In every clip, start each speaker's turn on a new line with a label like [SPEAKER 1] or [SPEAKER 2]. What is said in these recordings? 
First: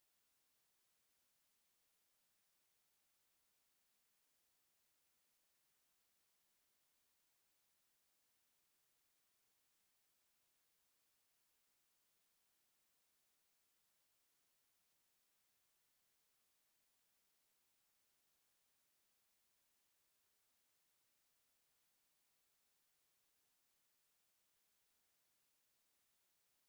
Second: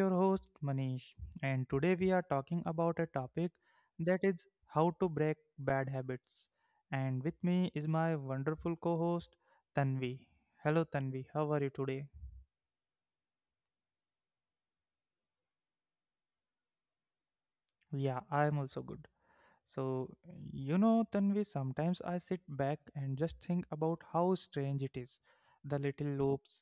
[SPEAKER 1] your host, Manish, and today we are talking about a topic that is how to break bad habits. And with me is my wonderful co host, Tanvi. Hello, Tanvi, how are you today? Yeah, I am also good. So, Tanvi, sometimes I sit back and just think about how strange it is. The little loops,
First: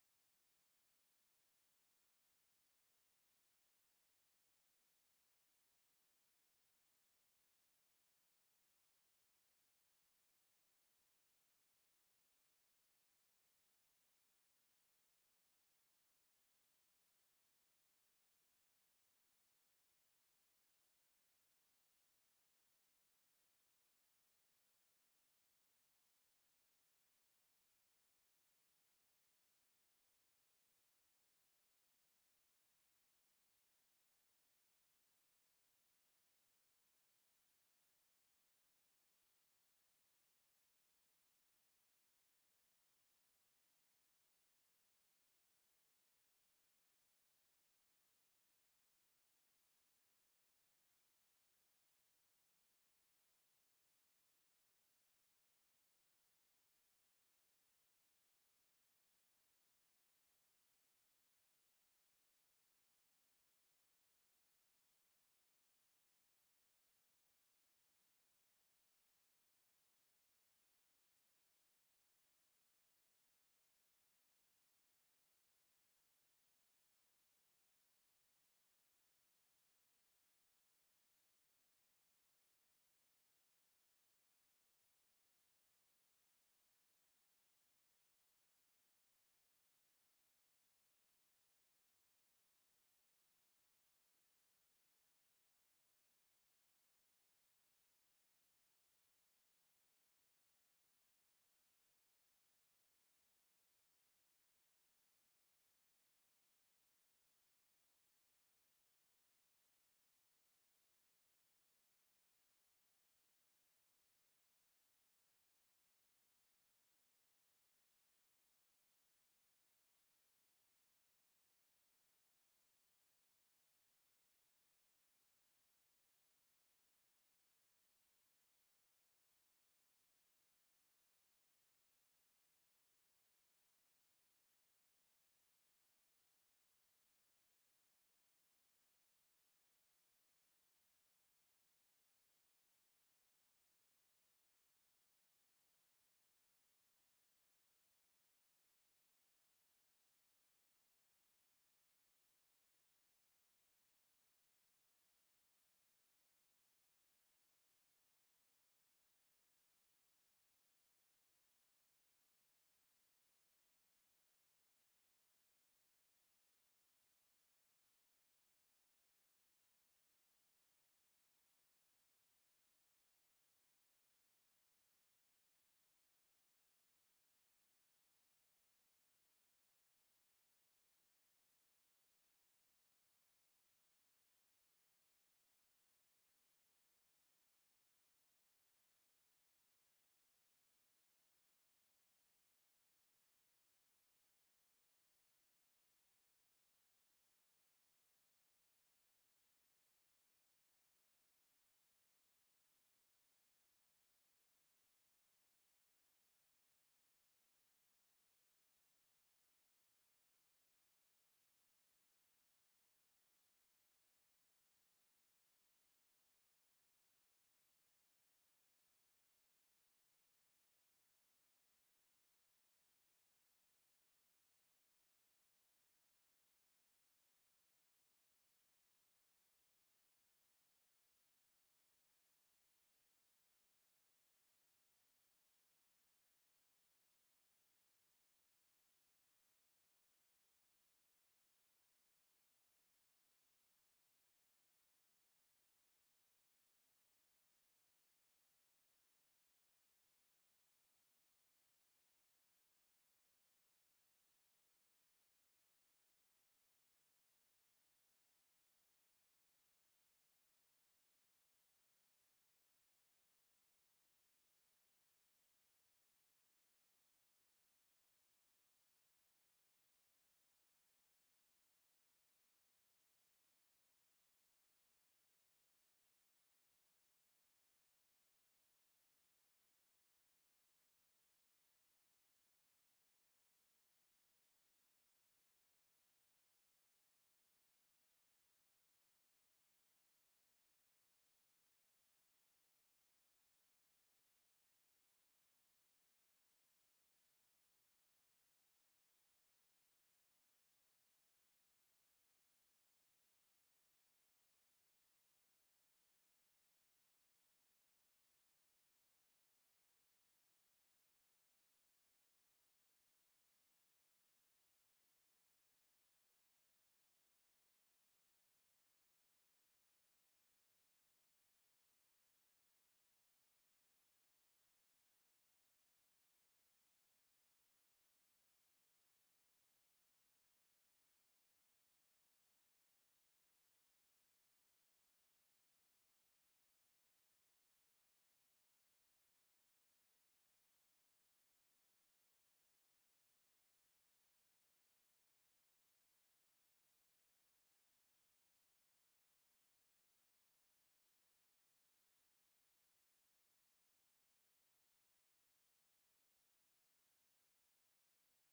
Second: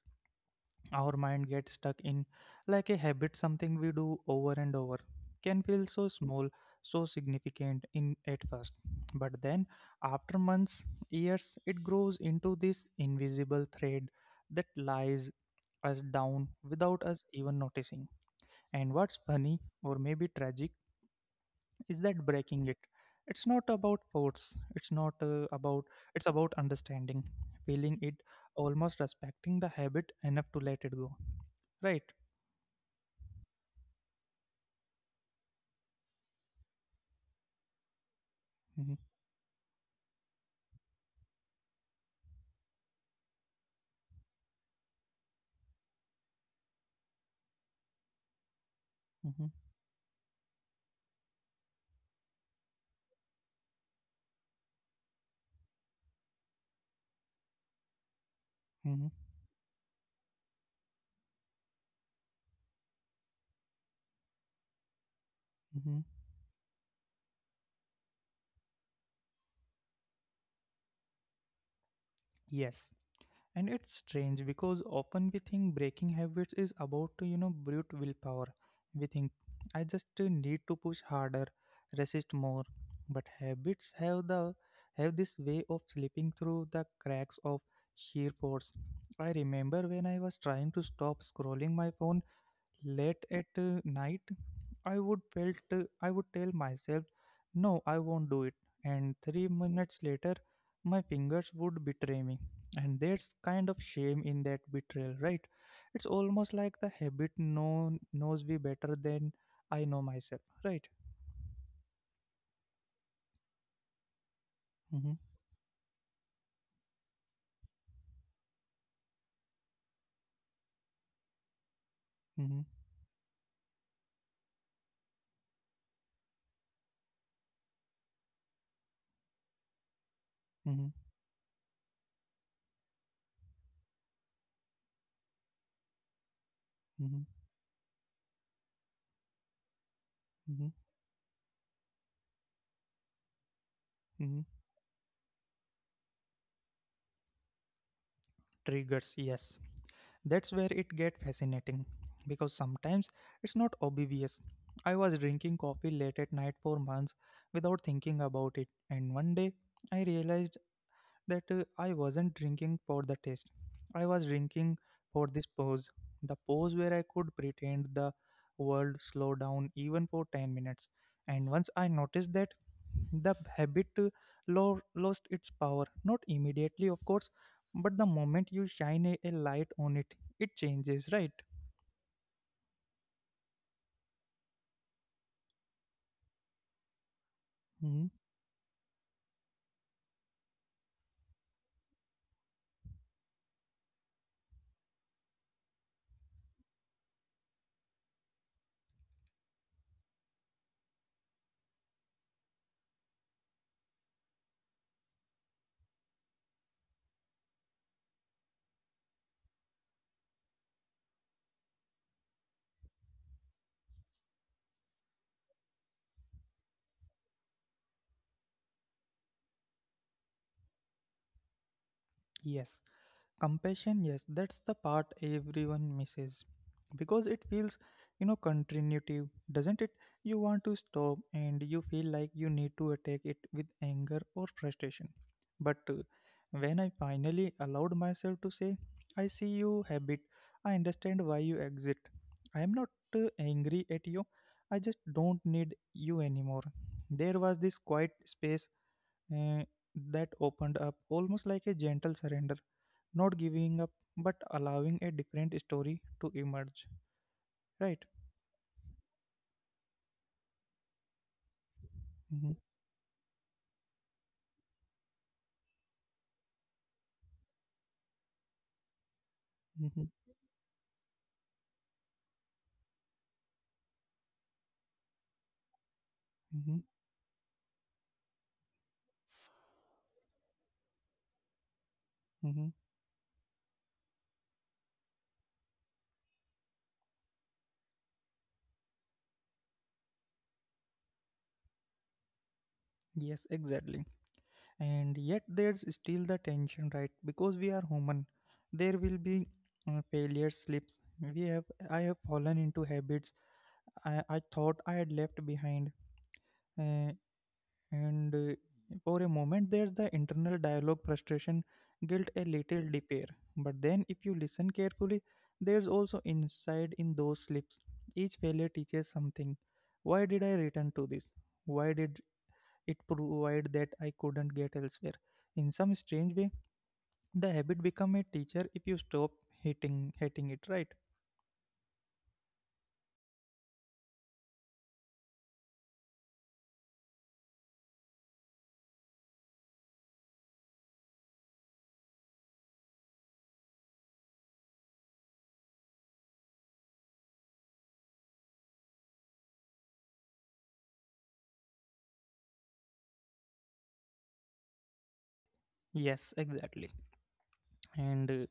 [SPEAKER 1] our mind gets stuck in, like a habit, something we do over and over, can feel so small, so significant in at first, but then after months, years, it grows into this invisible thread that lies us down without us even noticing. And what's funny, or maybe tragic, is that breaking it, it's not about force, it's not about it's about understanding, feeling it, almost respecting the habit enough to let it go, right? Mhm, mhm, mhm, mhm. Yes. And it's strange because often we think breaking habits is about, you know, brute willpower. We think, I just need to push harder, resist more. But habits have the have this way of slipping through the cracks of sheer force. I remember when I was trying to stop scrolling my phone late at night, I would felt I would tell myself, no, I won't do it. And 3 minutes later, my fingers would betray me. And there's kind of shame in that betrayal, right? It's almost like the habit knows me better than I know myself, right? Mm-hmm, mm-hmm, mm-hmm, mm-hmm, mm-hmm. Mm-hmm. Triggers, yes. That's where it gets fascinating because sometimes it's not obvious. I was drinking coffee late at night for months without thinking about it, and one day I realized that I wasn't drinking for the taste. I was drinking for this pose, the pose where I could pretend the world slowed down even for 10 minutes. And once I noticed that, the habit lost its power. Not immediately, of course, but the moment you shine a light on it, it changes, right? Mhm. Yes. Compassion, yes, that's the part everyone misses because it feels, you know, contributive, doesn't it? You want to stop and you feel like you need to attack it with anger or frustration. But when I finally allowed myself to say, I see you habit, I understand why you exit. I am not angry at you, I just don't need you anymore. There was this quiet space uh, that opened up, almost like a gentle surrender, not giving up but allowing a different story to emerge, right? hmm hmm hmm hmm. Yes, exactly. And yet there's still the tension, right? Because we are human, there will be failure slips. We have I have fallen into habits I thought I had left behind. Uh, And For a moment, there's the internal dialogue, frustration, guilt, a little despair. But then, if you listen carefully, there's also inside in those slips. Each failure teaches something. Why did I return to this? Why did it provide that I couldn't get elsewhere? In some strange way, the habit become a teacher if you stop hating it, right? Yes, exactly. And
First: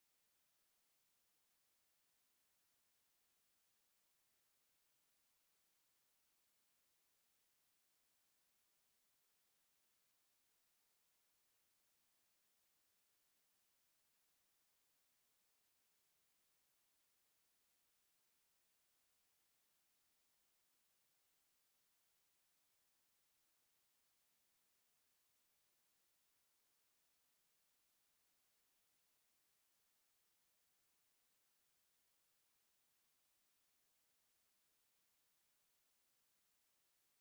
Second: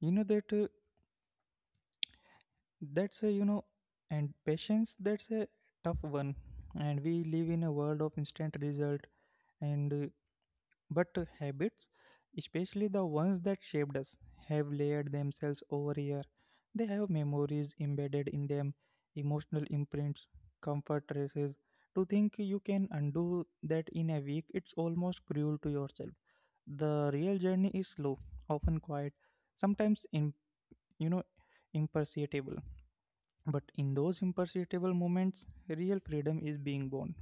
[SPEAKER 1] you know that That's a, you know, and Patience, that's a tough one. And we live in a world of instant result, and but habits, especially the ones that shaped us, have layered themselves over year. They have memories embedded in them, emotional imprints, comfort traces. To think you can undo that in a week, it's almost cruel to yourself. The real journey is slow, often quiet, sometimes in you know imperceptible, but in those imperishable moments, real freedom is being born.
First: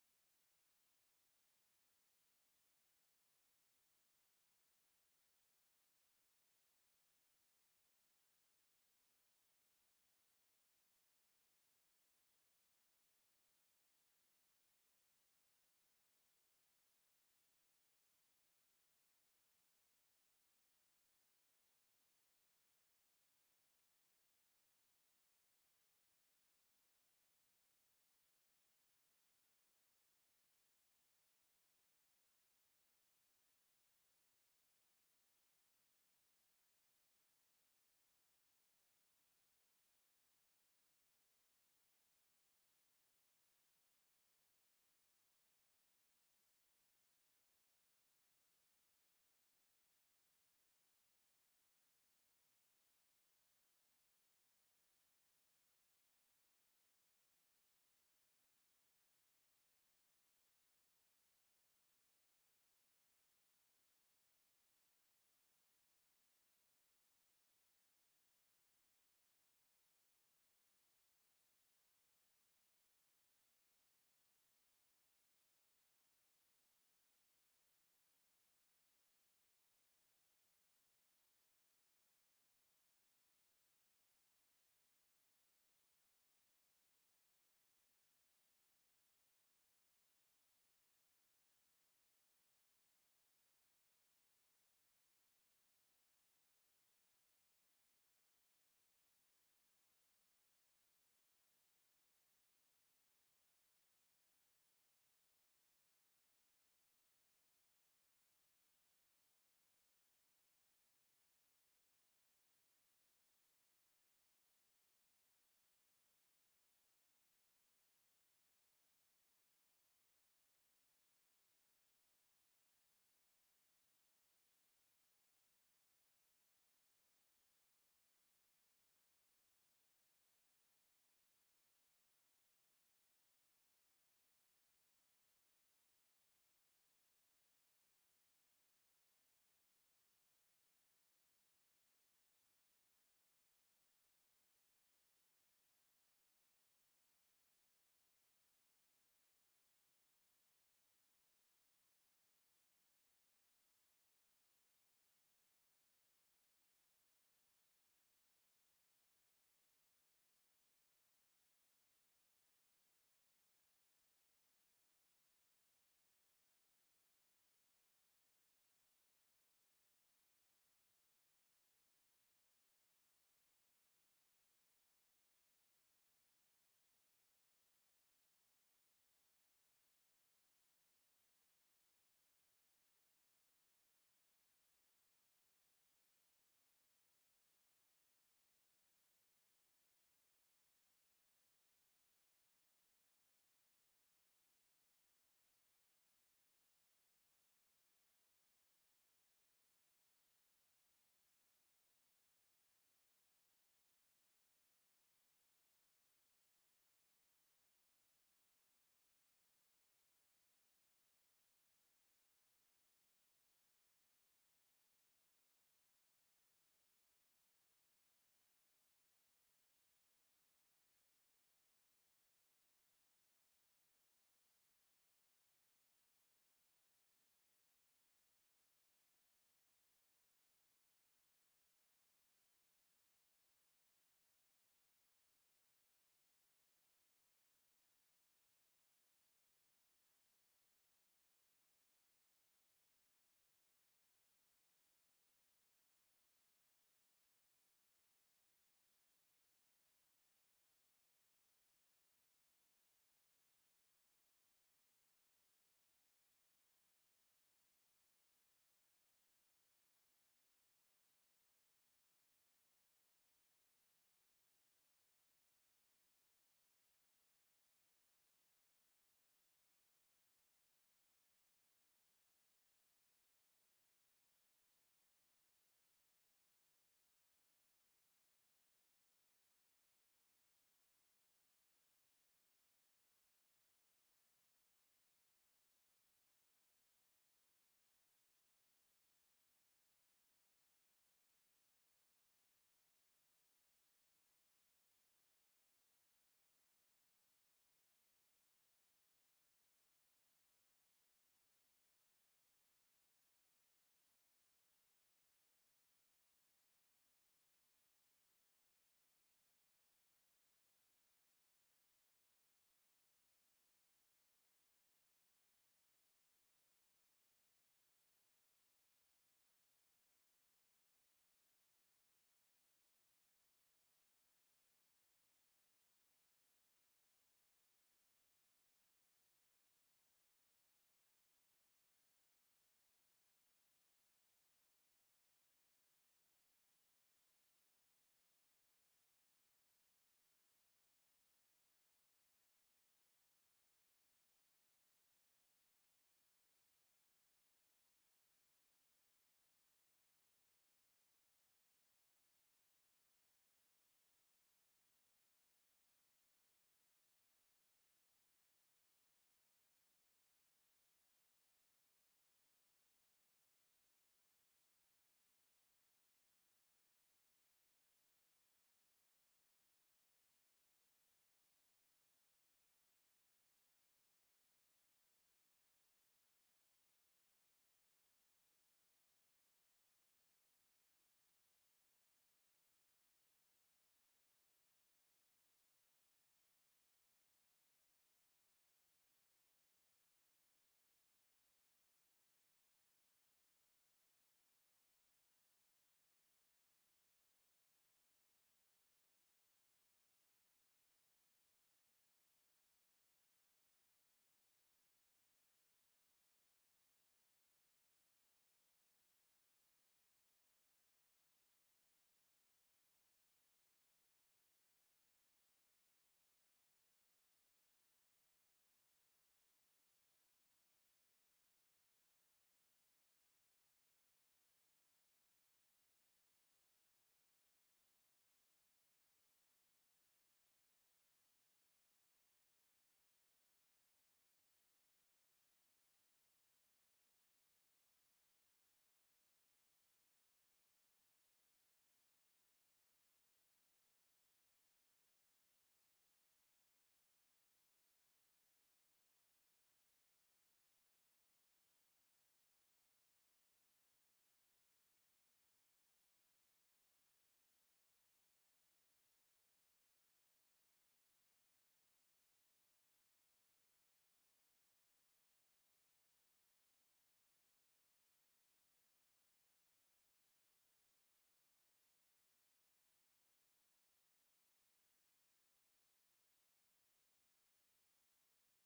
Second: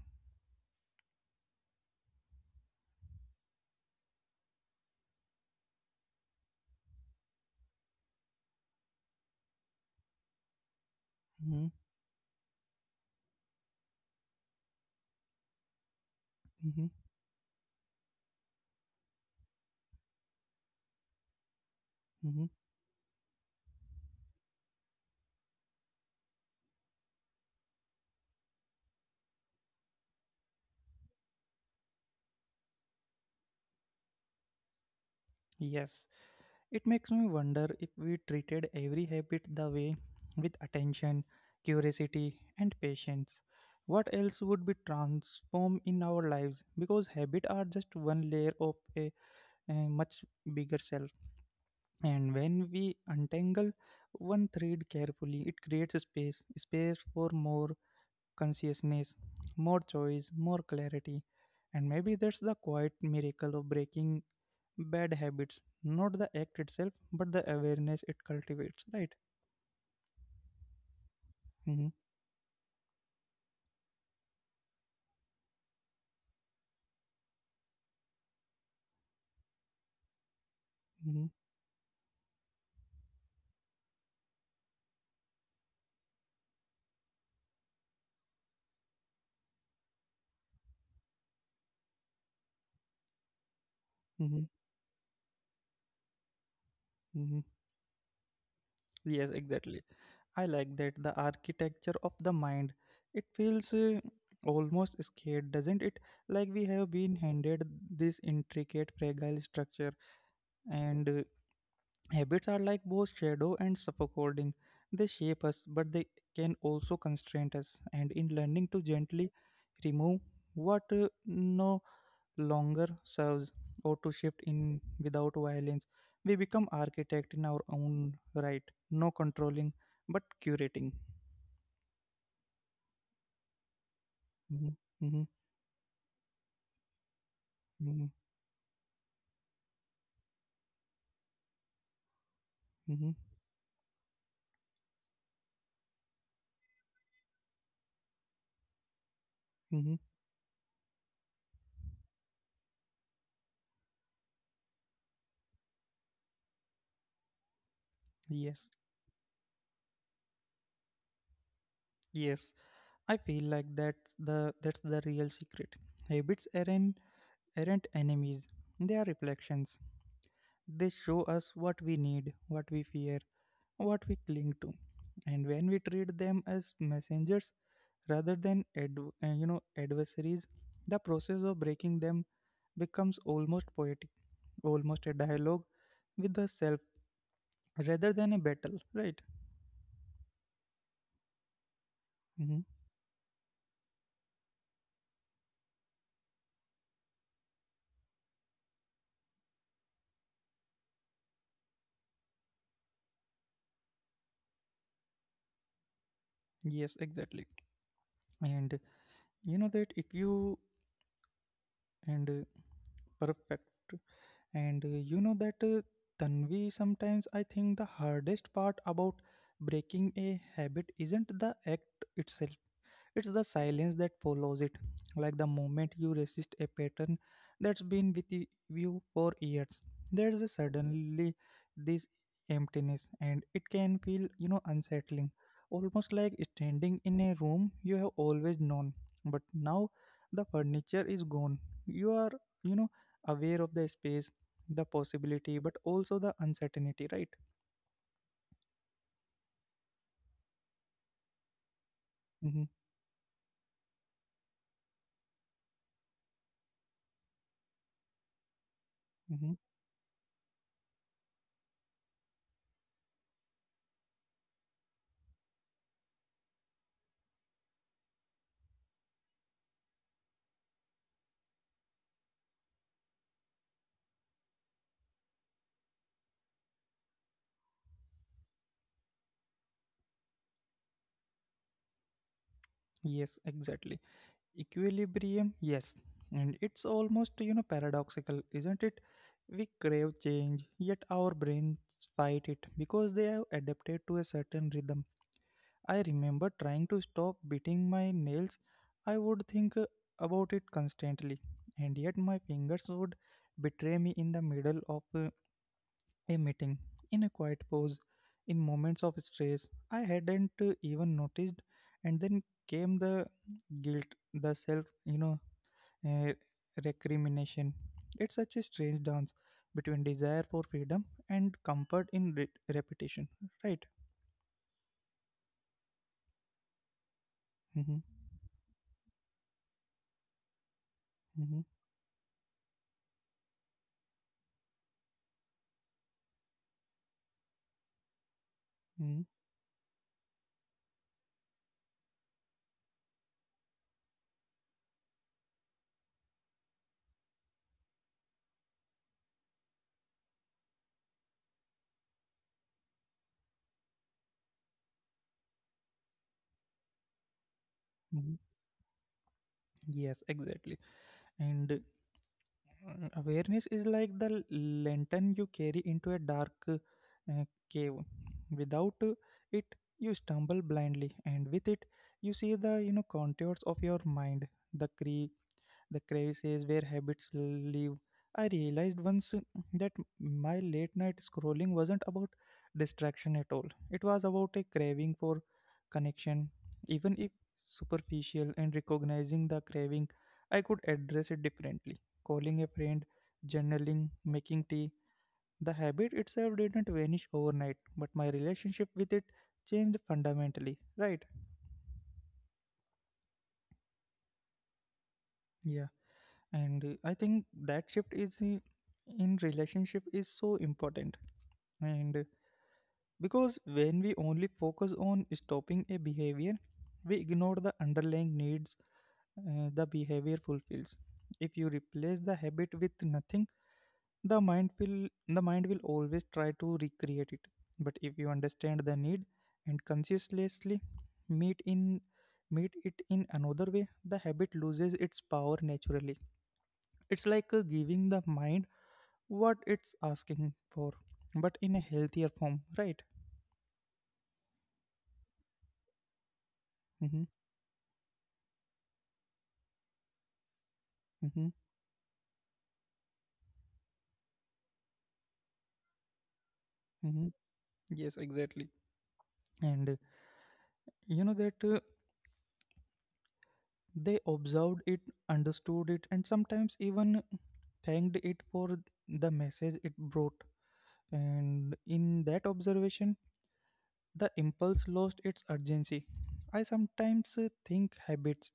[SPEAKER 1] Mhm, mhm, mhm. Yes, it makes me wonder if we treated every habit the way, with attention, curiosity, and patience. What else would be transformed in our lives? Because habits are just one layer of a much bigger self. And when we untangle one thread carefully, it creates a space for more consciousness, more choice, more clarity. And maybe that's the quiet miracle of breaking bad habits, not the act itself, but the awareness it cultivates, right? hmm hmm hmm hmm. Yes, exactly. I like that, the architecture of the mind. It feels almost scared, doesn't it? Like we have been handed this intricate, fragile structure, and habits are like both shadow and scaffolding. They shape us, but they can also constrain us. And in learning to gently remove what no longer serves, or to shift in without violence, we become architect in our own right. No controlling, but curating. hmm hmm hmm hmm hmm. Yes, yes. I feel like that's the real secret. Habits aren't enemies. They are reflections. They show us what we need, what we fear, what we cling to. And when we treat them as messengers rather than adversaries, the process of breaking them becomes almost poetic, almost a dialogue with the self rather than a battle, right? Hmm. Yes, exactly. And you know that if you and perfect. And you know that Tanvi, sometimes I think the hardest part about breaking a habit isn't the act itself, it's the silence that follows it. Like the moment you resist a pattern that's been with you for years, there's a suddenly this emptiness, and it can feel, you know, unsettling, almost like standing in a room you have always known, but now the furniture is gone. You are, you know, aware of the space, the possibility, but also the uncertainty, right? Mm-hmm, mm-hmm. Yes, exactly. Equilibrium, yes. And it's almost, you know, paradoxical, isn't it? We crave change, yet our brains fight it because they have adapted to a certain rhythm. I remember trying to stop beating my nails. I would think about it constantly, and yet my fingers would betray me in the middle of a meeting, in a quiet pause, in moments of stress I hadn't even noticed. And then came the guilt, the self, you know, eh, recrimination. It's such a strange dance between desire for freedom and comfort in repetition, right? Mm-hmm. Mm-hmm. Mm-hmm. Mm-hmm. Yes, exactly. And Awareness is like the lantern you carry into a dark cave. Without it, you stumble blindly, and with it, you see the, you know, contours of your mind, the cre the crevices where habits live. I realized once that my late night scrolling wasn't about distraction at all. It was about a craving for connection, even if superficial, and recognizing the craving, I could address it differently. Calling a friend, journaling, making tea. The habit itself didn't vanish overnight, but my relationship with it changed fundamentally, right? Yeah. and I think that shift is in relationship is so important, and because when we only focus on stopping a behavior, we ignore the underlying needs the behavior fulfills. If you replace the habit with nothing, the mind will the mind will always try to recreate it. But if you understand the need and consciously meet in meet it in another way, the habit loses its power naturally. It's like giving the mind what it's asking for, but in a healthier form, right? Mm-hmm, mm-hmm, mm-hmm. Yes, exactly. And you know that They observed it, understood it, and sometimes even thanked it for the message it brought. And in that observation, the impulse lost its urgency. I sometimes think habits,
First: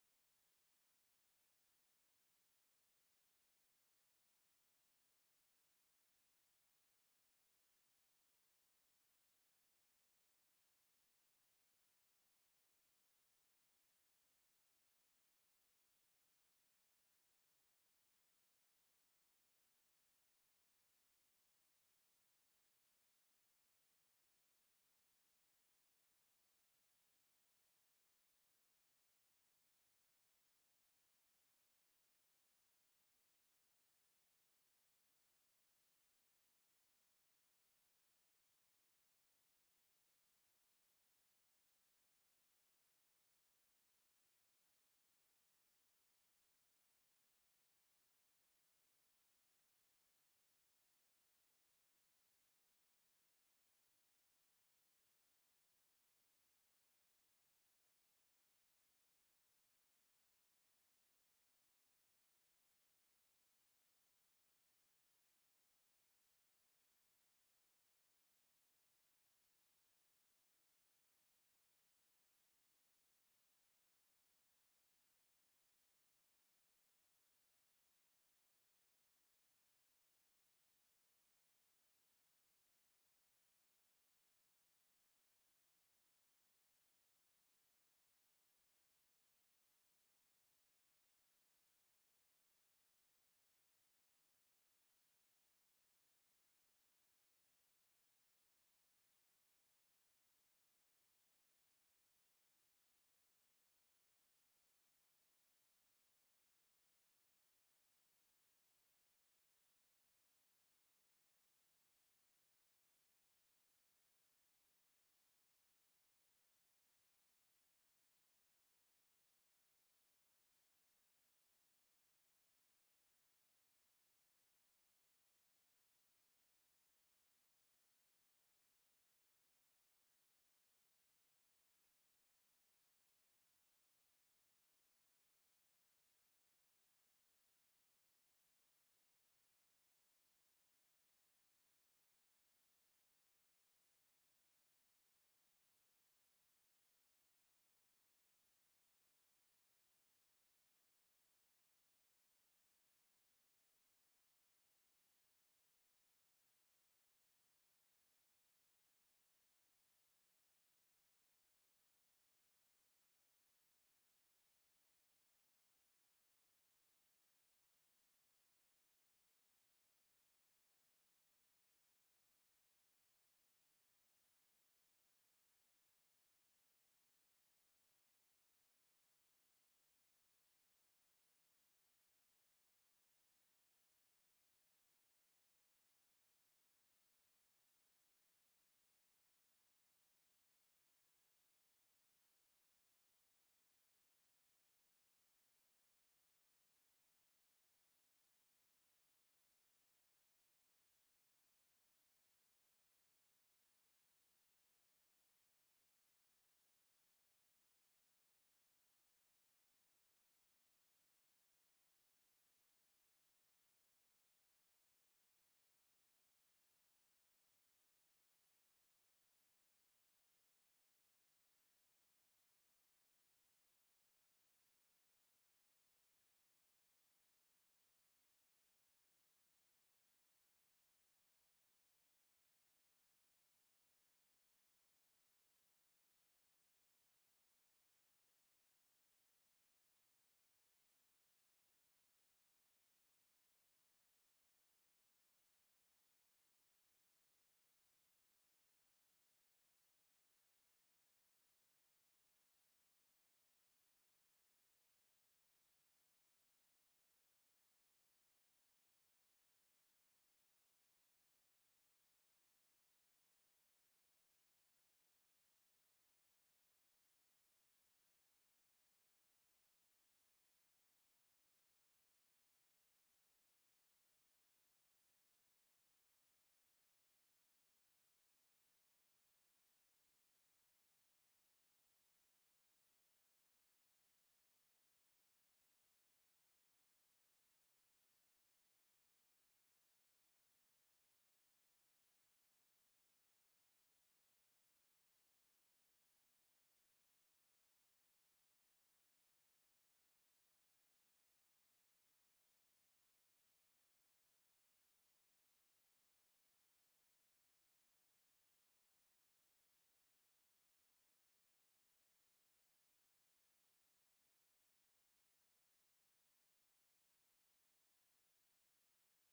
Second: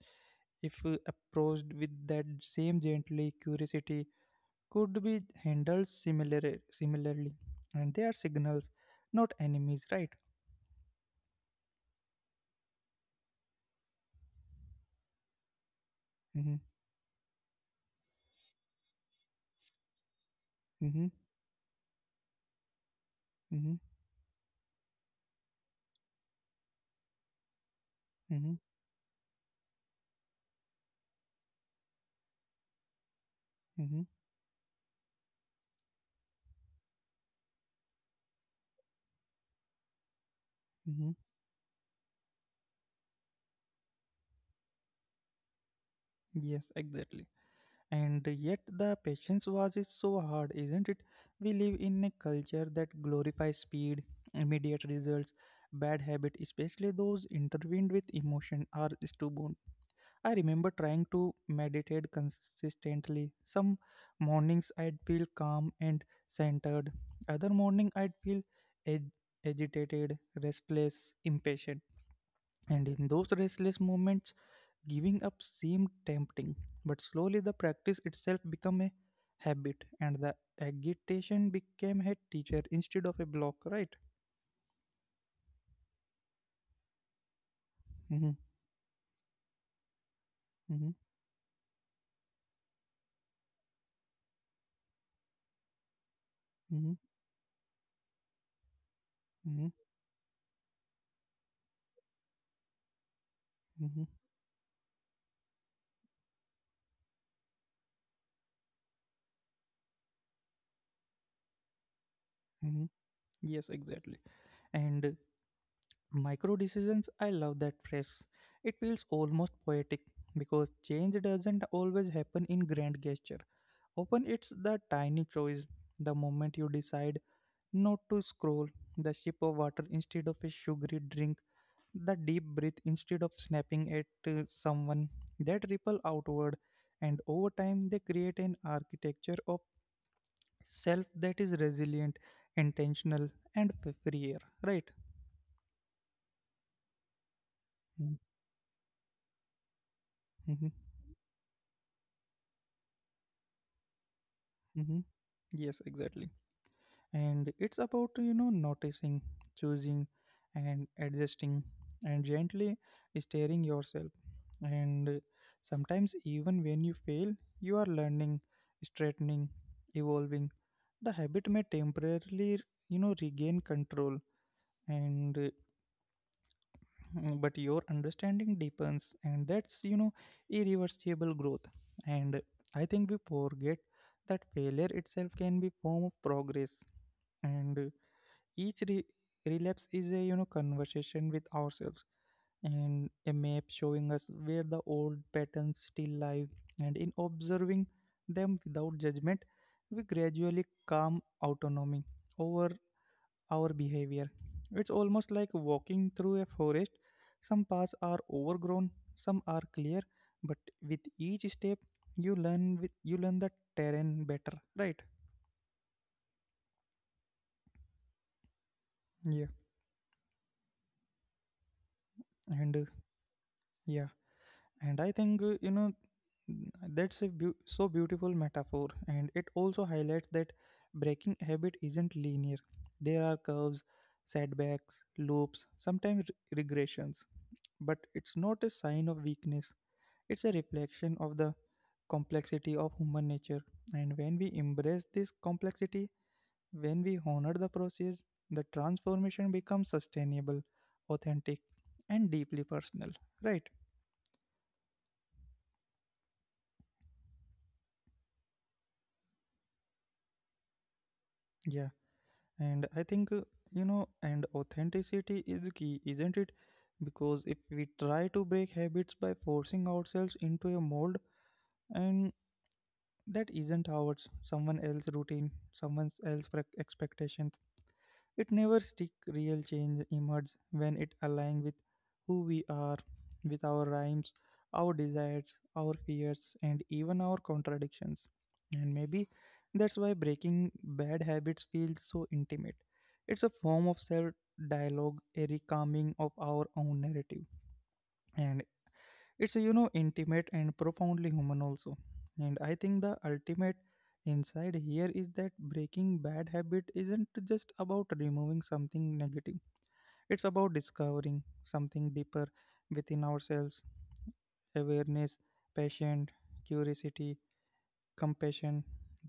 [SPEAKER 1] if approached with that same gently curiosity, could be handled similarly. And they are signals, not enemies, right? Mm-hmm, mm-hmm, mm-hmm, mm-hmm, mm-hmm, mm-hmm. Yes, exactly. And yet the patience was is so hard, isn't it? We live in a culture that glorifies speed, immediate results, bad habit, especially those intertwined with emotion, are stubborn. I remember trying to meditate consistently. Some mornings I'd feel calm and centered. Other morning I'd feel ag- agitated, restless, impatient. And in those restless moments, giving up seemed tempting. But slowly the practice itself became a habit, and the agitation became a teacher instead of a block, right? Mm-hmm, mm-hmm, mm-hmm, mm-hmm, mm-hmm. Yes, exactly. And micro decisions, I love that phrase. It feels almost poetic because change doesn't always happen in grand gesture. Often it's the tiny choice, the moment you decide not to scroll, the sip of water instead of a sugary drink, the deep breath instead of snapping at someone, that ripple outward. And over time, they create an architecture of self that is resilient, intentional, and freer, right? Mm-hmm. Mm-hmm. Mm-hmm. Yes, exactly. And it's about noticing, choosing, and adjusting, and gently steering yourself, and sometimes even when you fail you are learning, straightening, evolving. The habit may temporarily, regain control. And but your understanding deepens, and that's, you know, irreversible growth. And I think we forget that failure itself can be form of progress. And each re- relapse is a, conversation with ourselves, and a map showing us where the old patterns still live. And in observing them without judgment, we gradually calm autonomy over our behavior. It's almost like walking through a forest. Some paths are overgrown, some are clear, but with each step, you learn with you learn the terrain better, right? Yeah, and yeah, and I think you know that's a so beautiful metaphor, and it also highlights that breaking a habit isn't linear. There are curves, setbacks, loops, sometimes regressions. But it's not a sign of weakness, it's a reflection of the complexity of human nature. And when we embrace this complexity, when we honor the process, the transformation becomes sustainable, authentic, and deeply personal, right? Yeah. And I think, and authenticity is key, isn't it? Because if we try to break habits by forcing ourselves into a mold, and that isn't ours, someone else's routine, someone else's expectation, it never stick. Real change emerges when it aligns with who we are, with our rhymes, our desires, our fears, and even our contradictions. And maybe that's why breaking bad habits feels so intimate. It's a form of self dialogue, a recalming of our own narrative. And it's, you know, intimate and profoundly human also. And I think the ultimate insight here is that breaking bad habit isn't just about removing something negative. It's about discovering something deeper within ourselves. Awareness, patience, curiosity, compassion.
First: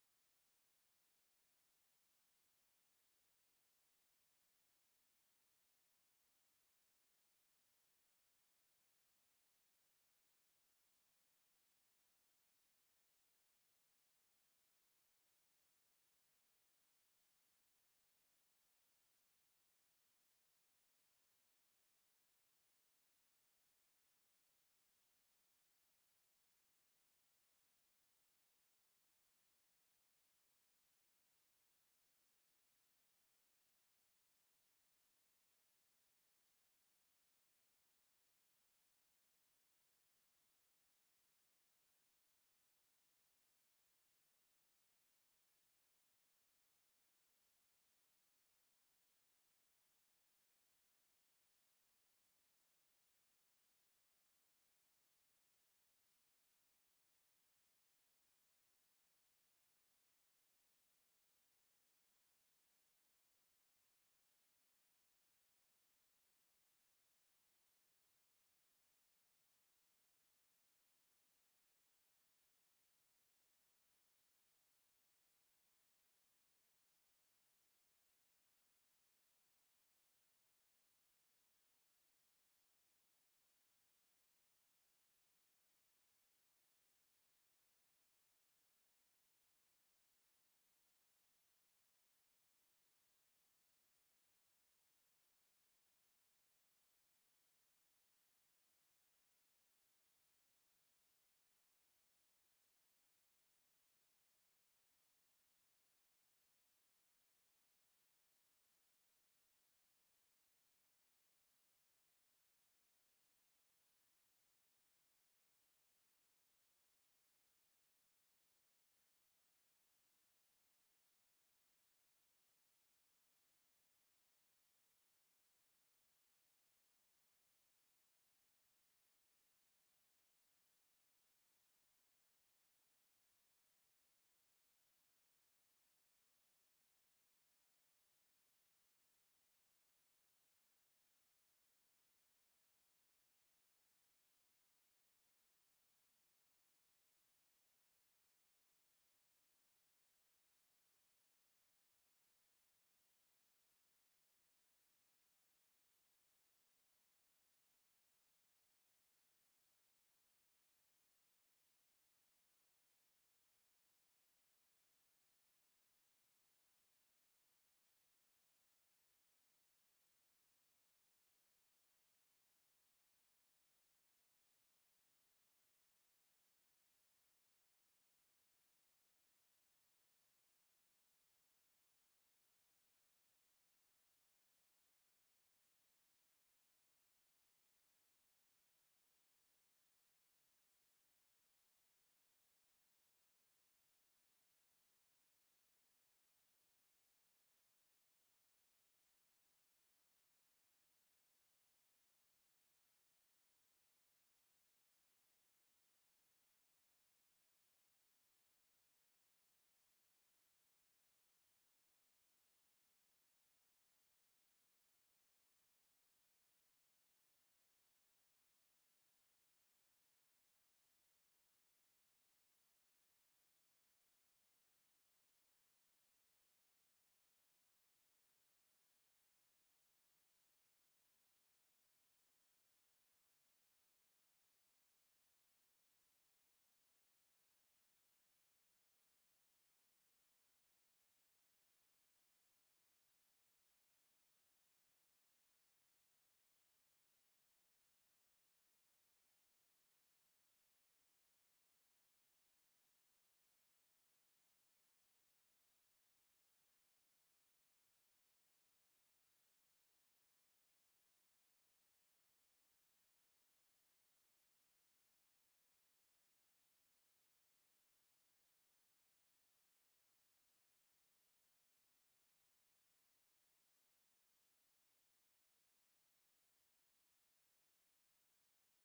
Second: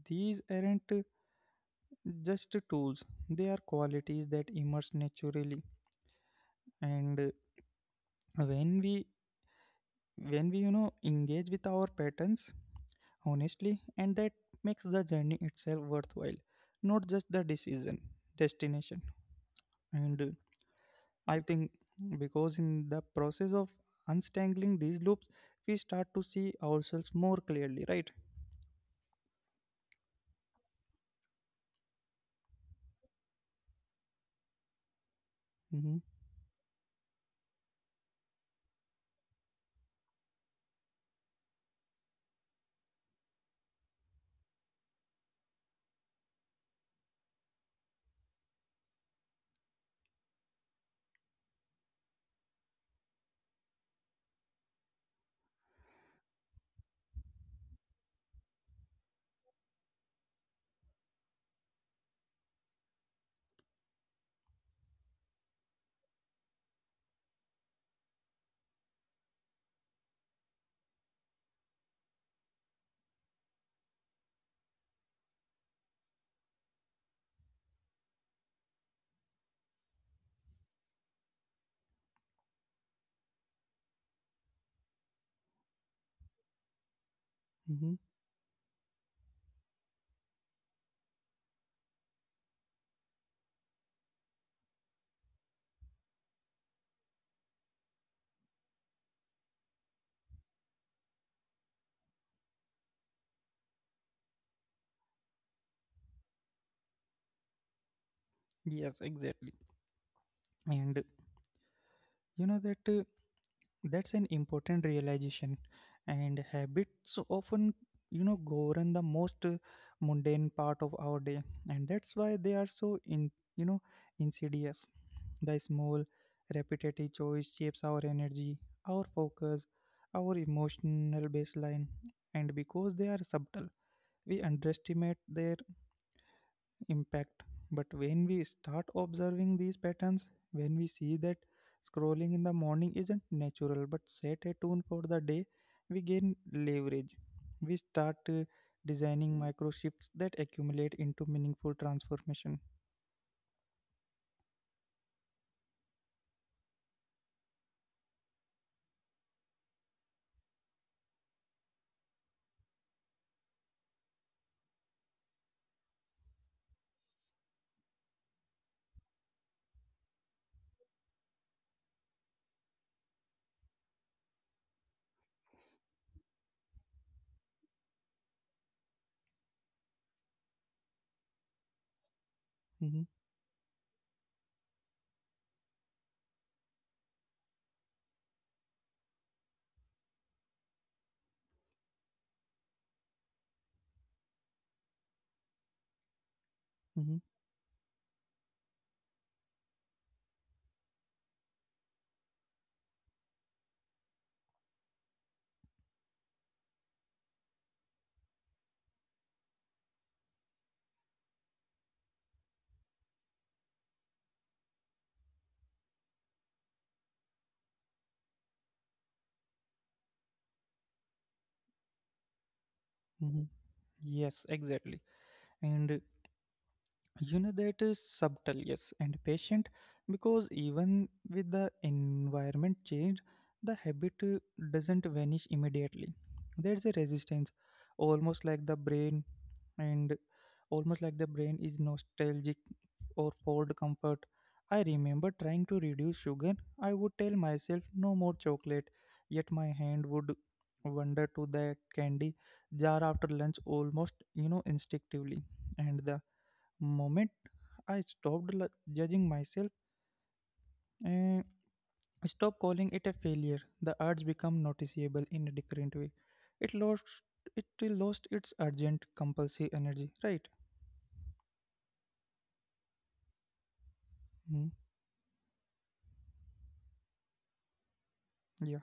[SPEAKER 1] These aren't just tools. They are qualities that emerge naturally. And when we when we, engage with our patterns honestly, and that makes the journey itself worthwhile, not just the decision, destination. And I think, because in the process of untangling these loops, we start to see ourselves more clearly, right? Mm-hmm, mm-hmm. Yes, exactly. And you know that. uh, that's an important realization. And habits often, govern the most mundane part of our day, and that's why they are so in you know insidious. The small repetitive choice shapes our energy, our focus, our emotional baseline, and because they are subtle we underestimate their impact. But when we start observing these patterns, when we see that scrolling in the morning isn't natural but set a tone for the day, we gain leverage. We start designing micro shifts that accumulate into meaningful transformation. Mhm, mhm, mhm. Yes, exactly. And you know, that is subtle, yes, and patient, because even with the environment change, the habit doesn't vanish immediately. There's a resistance, almost like the brain, and almost like the brain is nostalgic or for comfort. I remember trying to reduce sugar. I would tell myself no more chocolate, yet my hand would wander to that candy jar after lunch almost, you know, instinctively. And the moment I stopped judging myself and stopped calling it a failure, the urge became noticeable in a different way. It lost it lost its urgent compulsive energy, right? Mm, yeah,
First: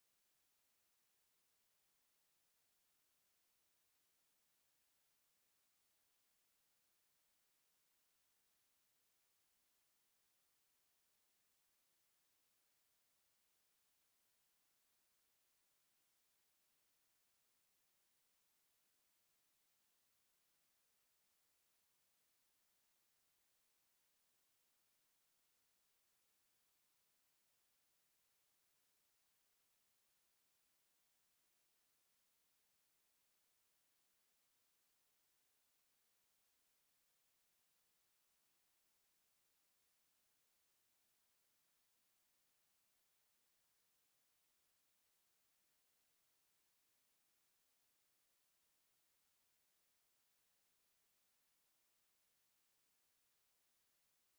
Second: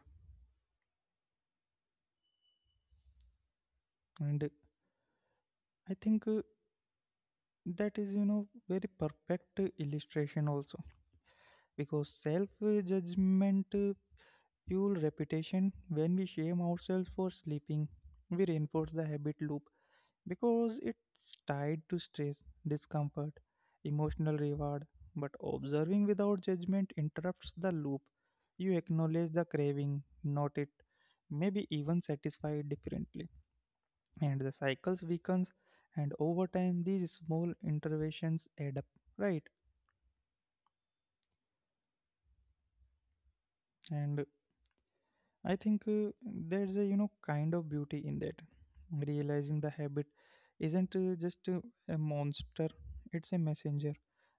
[SPEAKER 1] and I think that is, very perfect illustration also, because self judgment fuel reputation. When we shame ourselves for sleeping, we reinforce the habit loop because it's tied to stress, discomfort, emotional reward. But observing without judgment interrupts the loop. You acknowledge the craving, note it, maybe even satisfy it differently. And the cycles weakens, and over time these small interventions add up, right? And I think there's a, kind of beauty in that. Realizing the habit isn't just a monster, it's a messenger.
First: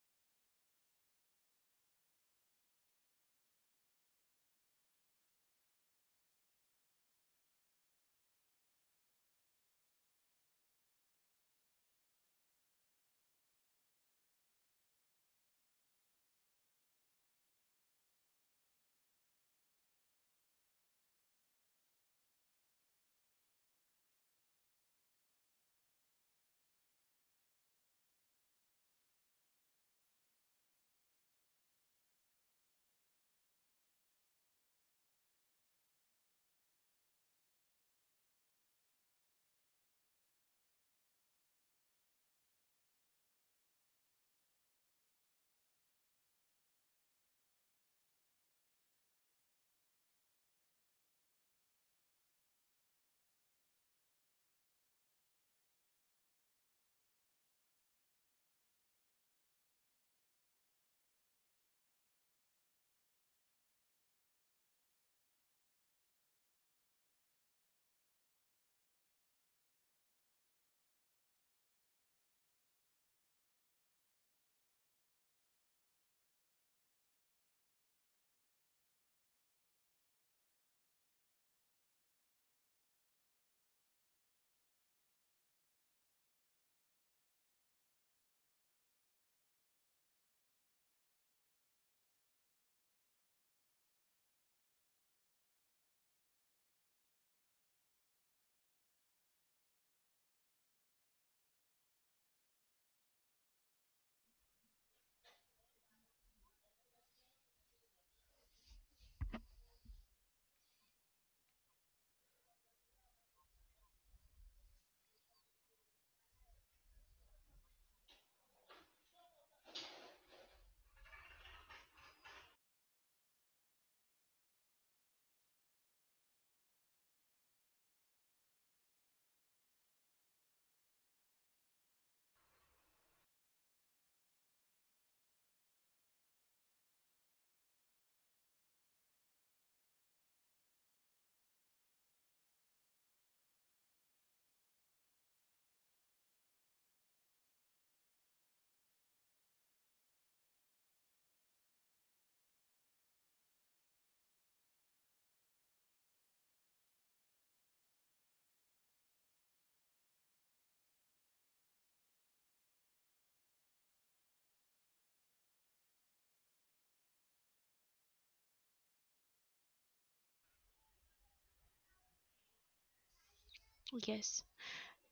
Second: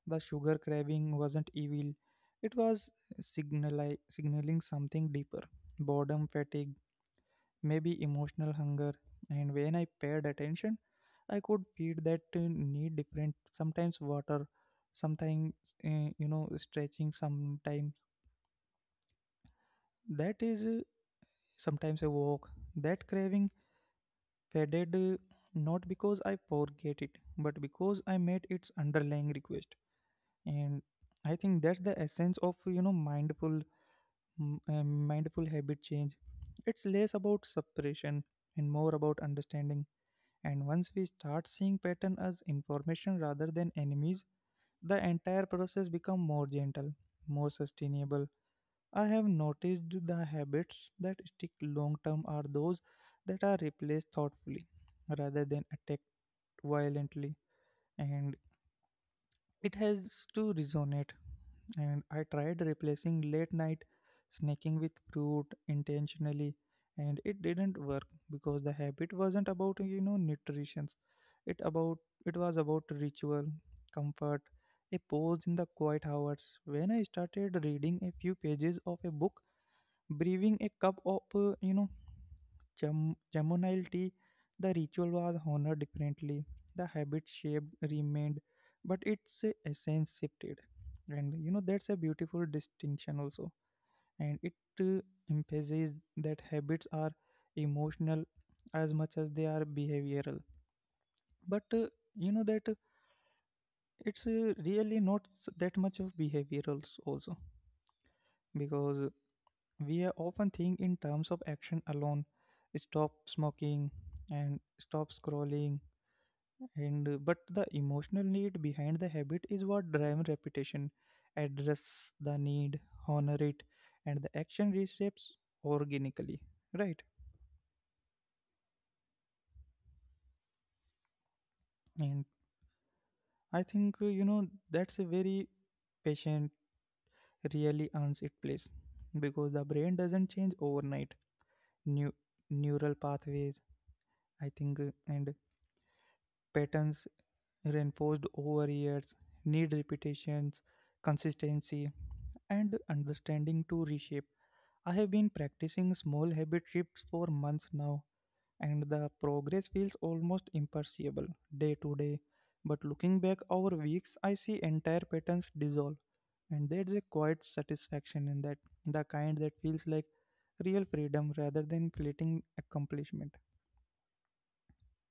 [SPEAKER 1] The sugar craving wasn't evil, it was signaling something deeper, boredom, fatigue, maybe emotional hunger. And when I paid attention, I could feed that need different, sometimes water, sometimes, stretching, sometimes that is sometimes a walk. That craving faded, not because I forget it, but because I met its underlying request. And I think that's the essence of, mindful, mindful habit change. It's less about suppression and more about understanding, and once we start seeing pattern as information rather than enemies, the entire process become more gentle, more sustainable. I have noticed the habits that stick long term are those that are replaced thoughtfully rather than attacked violently, and it has to resonate. And I tried replacing late night snacking with fruit intentionally, and it didn't work because the habit wasn't about, nutrition. It about it was about ritual, comfort, a pause in the quiet hours. When I started reading a few pages of a book, brewing a cup of, Jamunal tea, the ritual was honored differently. The habit shape remained, but its essence shifted. And you know, that's a beautiful distinction also. And it uh, emphasizes that habits are emotional as much as they are behavioral. But you know that it's really not that much of behavioral also, because we are often think in terms of action alone, stop smoking and stop scrolling. And but the emotional need behind the habit is what drives repetition. Address the need, honor it, and the action reshapes organically, right? And I think that's a very patient, really earns its place, because the brain doesn't change overnight. New neural pathways, I think, and patterns reinforced over years need repetitions, consistency, and understanding to reshape. I have been practicing small habit shifts for months now, and the progress feels almost imperceptible day to day. But looking back over weeks, I see entire patterns dissolve, and there's a quiet satisfaction in that, the kind that feels like real freedom rather than fleeting accomplishment.
[SPEAKER 2] Yes,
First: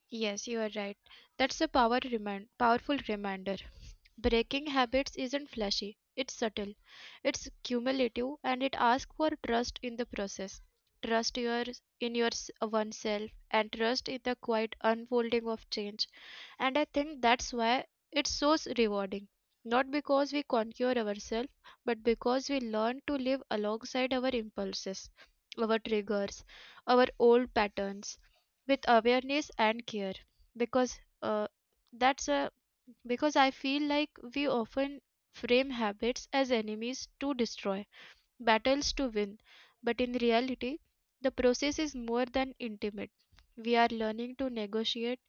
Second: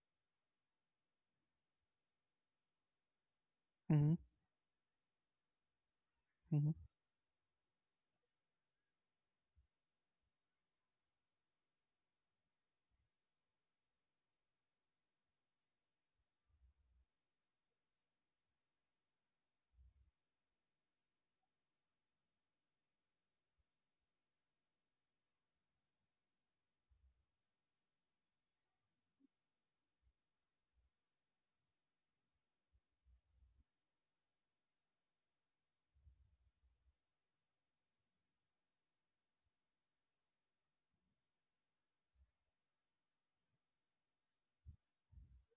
[SPEAKER 2] yes, you are right. That's a powerful reminder.
[SPEAKER 1] Hmm.
[SPEAKER 2] Breaking habits isn't flashy, it's
[SPEAKER 1] Hmm.
[SPEAKER 2] subtle, it's cumulative, and it asks for trust in the process. Trust your, in your s- oneself and trust in the quiet unfolding of change. And I think that's why it's so rewarding. Not because we conquer ourselves, but because we learn to live alongside our impulses, our triggers, our old patterns with awareness and care. Because that's a Because I feel like we often frame habits as enemies to destroy, battles to win, but in reality, the process is more than intimate. We are learning to negotiate,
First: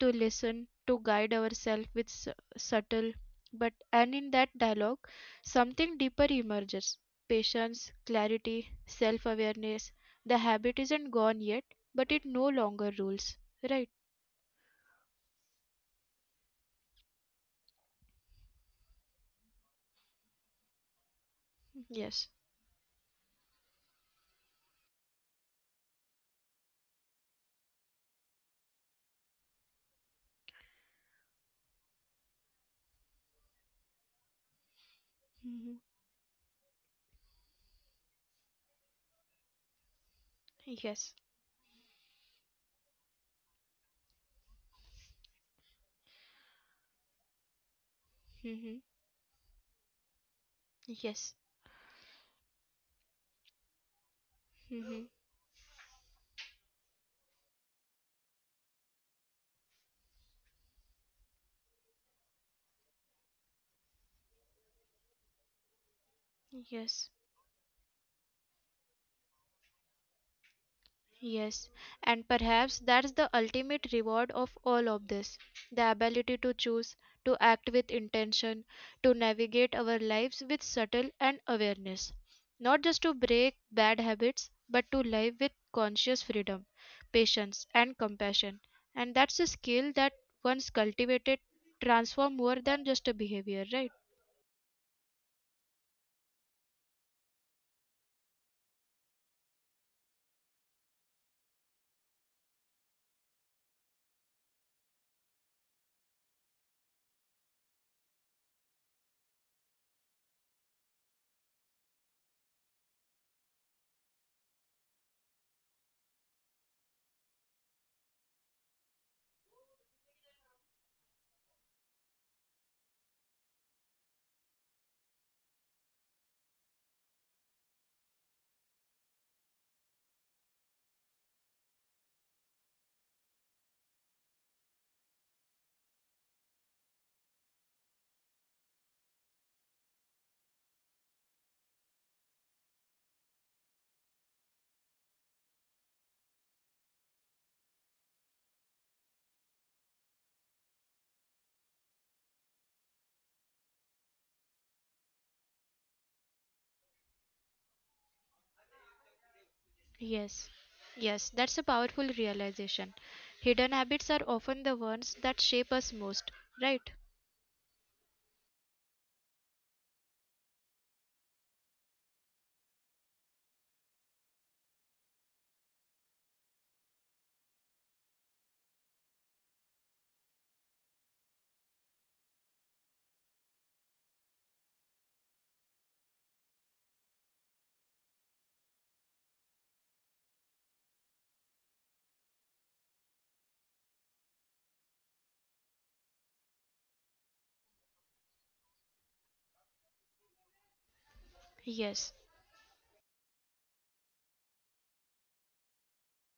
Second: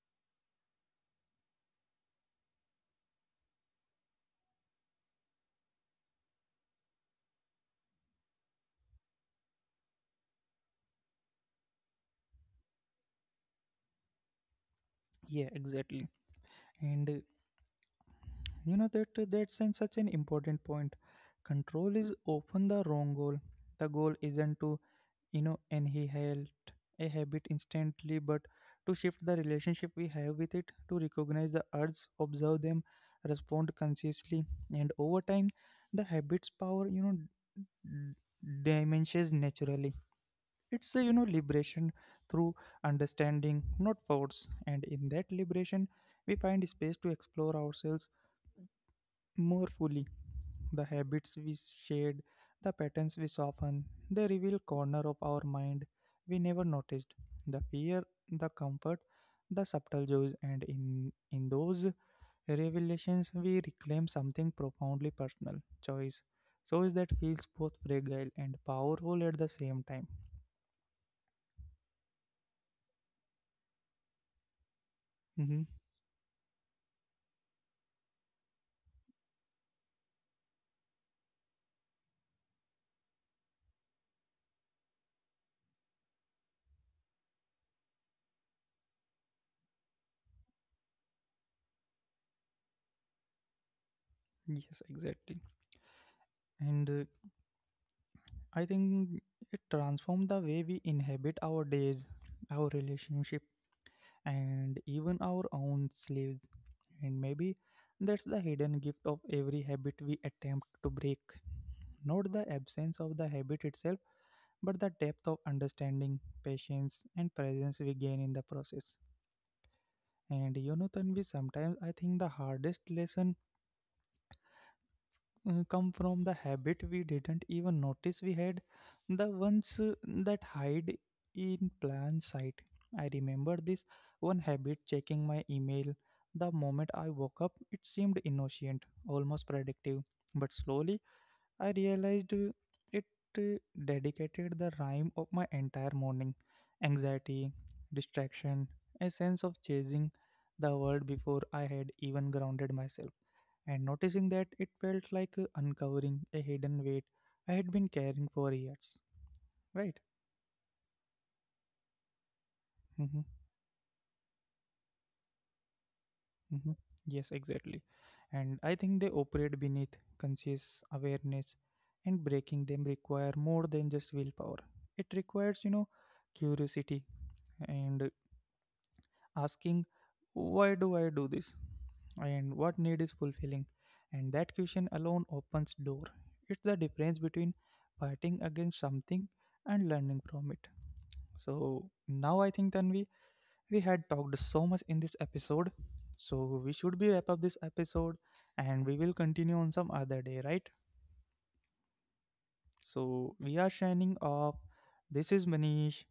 [SPEAKER 2] to listen, to guide ourselves with subtle, but and in that dialogue, something deeper emerges patience, clarity, self awareness. The habit isn't gone yet, but it no longer rules. Right?
[SPEAKER 1] Yeah, exactly. And that, that's an, such an important point. Control is
[SPEAKER 2] Yes.
[SPEAKER 1] often the wrong goal. The goal isn't to, inhaled a habit instantly, but to shift the relationship we have with it, to recognize the urges, observe them, respond consciously, and over time
[SPEAKER 2] hmm
[SPEAKER 1] the habits power, diminishes naturally. It's a,
[SPEAKER 2] Yes.
[SPEAKER 1] liberation through understanding, not force, and in that liberation we find space to explore ourselves
[SPEAKER 2] hmm
[SPEAKER 1] more fully. The
[SPEAKER 2] Yes.
[SPEAKER 1] habits we shared, the patterns we soften, they reveal
[SPEAKER 2] Mhm.
[SPEAKER 1] corner of our mind we never noticed. The fear, the comfort, the subtle joys, and in those revelations we reclaim something profoundly personal, choice.
[SPEAKER 2] Yes,
[SPEAKER 1] Choice that feels both fragile and powerful at the same time.
[SPEAKER 2] yes. And perhaps that's the ultimate reward of all of this,
[SPEAKER 1] Hmm.
[SPEAKER 2] the ability to choose, to act with intention, to navigate our lives with subtle and awareness. Not just to break bad habits, but to live with conscious freedom, patience, and compassion. And that's a skill that, once cultivated, transform more than just a behavior, right?
[SPEAKER 1] Yes, exactly. And I think it transforms the way we inhabit our days, our relationship, and even our own slaves. And maybe that's the hidden gift of every habit we attempt to break. Not the absence of the habit itself, but the depth of understanding, patience, and presence we gain in the process. And you know, Tanvi, sometimes I think the hardest lesson come from the habit we didn't even notice we had, the ones that hide in plain sight. I remember this one habit, checking my email. The moment I woke up, it seemed innocent, almost predictive. But slowly, I realized, it, uh, dedicated the rhyme of my entire morning. Anxiety, distraction, a sense of chasing the world before I had even grounded myself, and noticing that it felt like uncovering a hidden weight I had been carrying for years, right?
[SPEAKER 2] Yes, yes, that's a powerful realization.
[SPEAKER 1] Mm-hmm.
[SPEAKER 2] Hidden habits are often the ones that shape us most, right?
[SPEAKER 1] Mm-hmm. Yes, exactly. And I think they operate beneath conscious awareness, and breaking them require more than just willpower. It requires, you know, curiosity, and asking, why do I do this? And what need is fulfilling? And that question alone opens door. It's the difference between fighting against something and learning from it. So now I think then we had talked so much in this episode. So we should be wrap up this episode, and we will continue on some other day, right?
[SPEAKER 2] Yes,
[SPEAKER 1] So we are shining off. This is Manish.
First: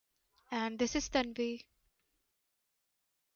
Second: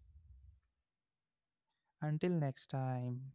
[SPEAKER 2] and this is Tanvi.
[SPEAKER 1] Until next time.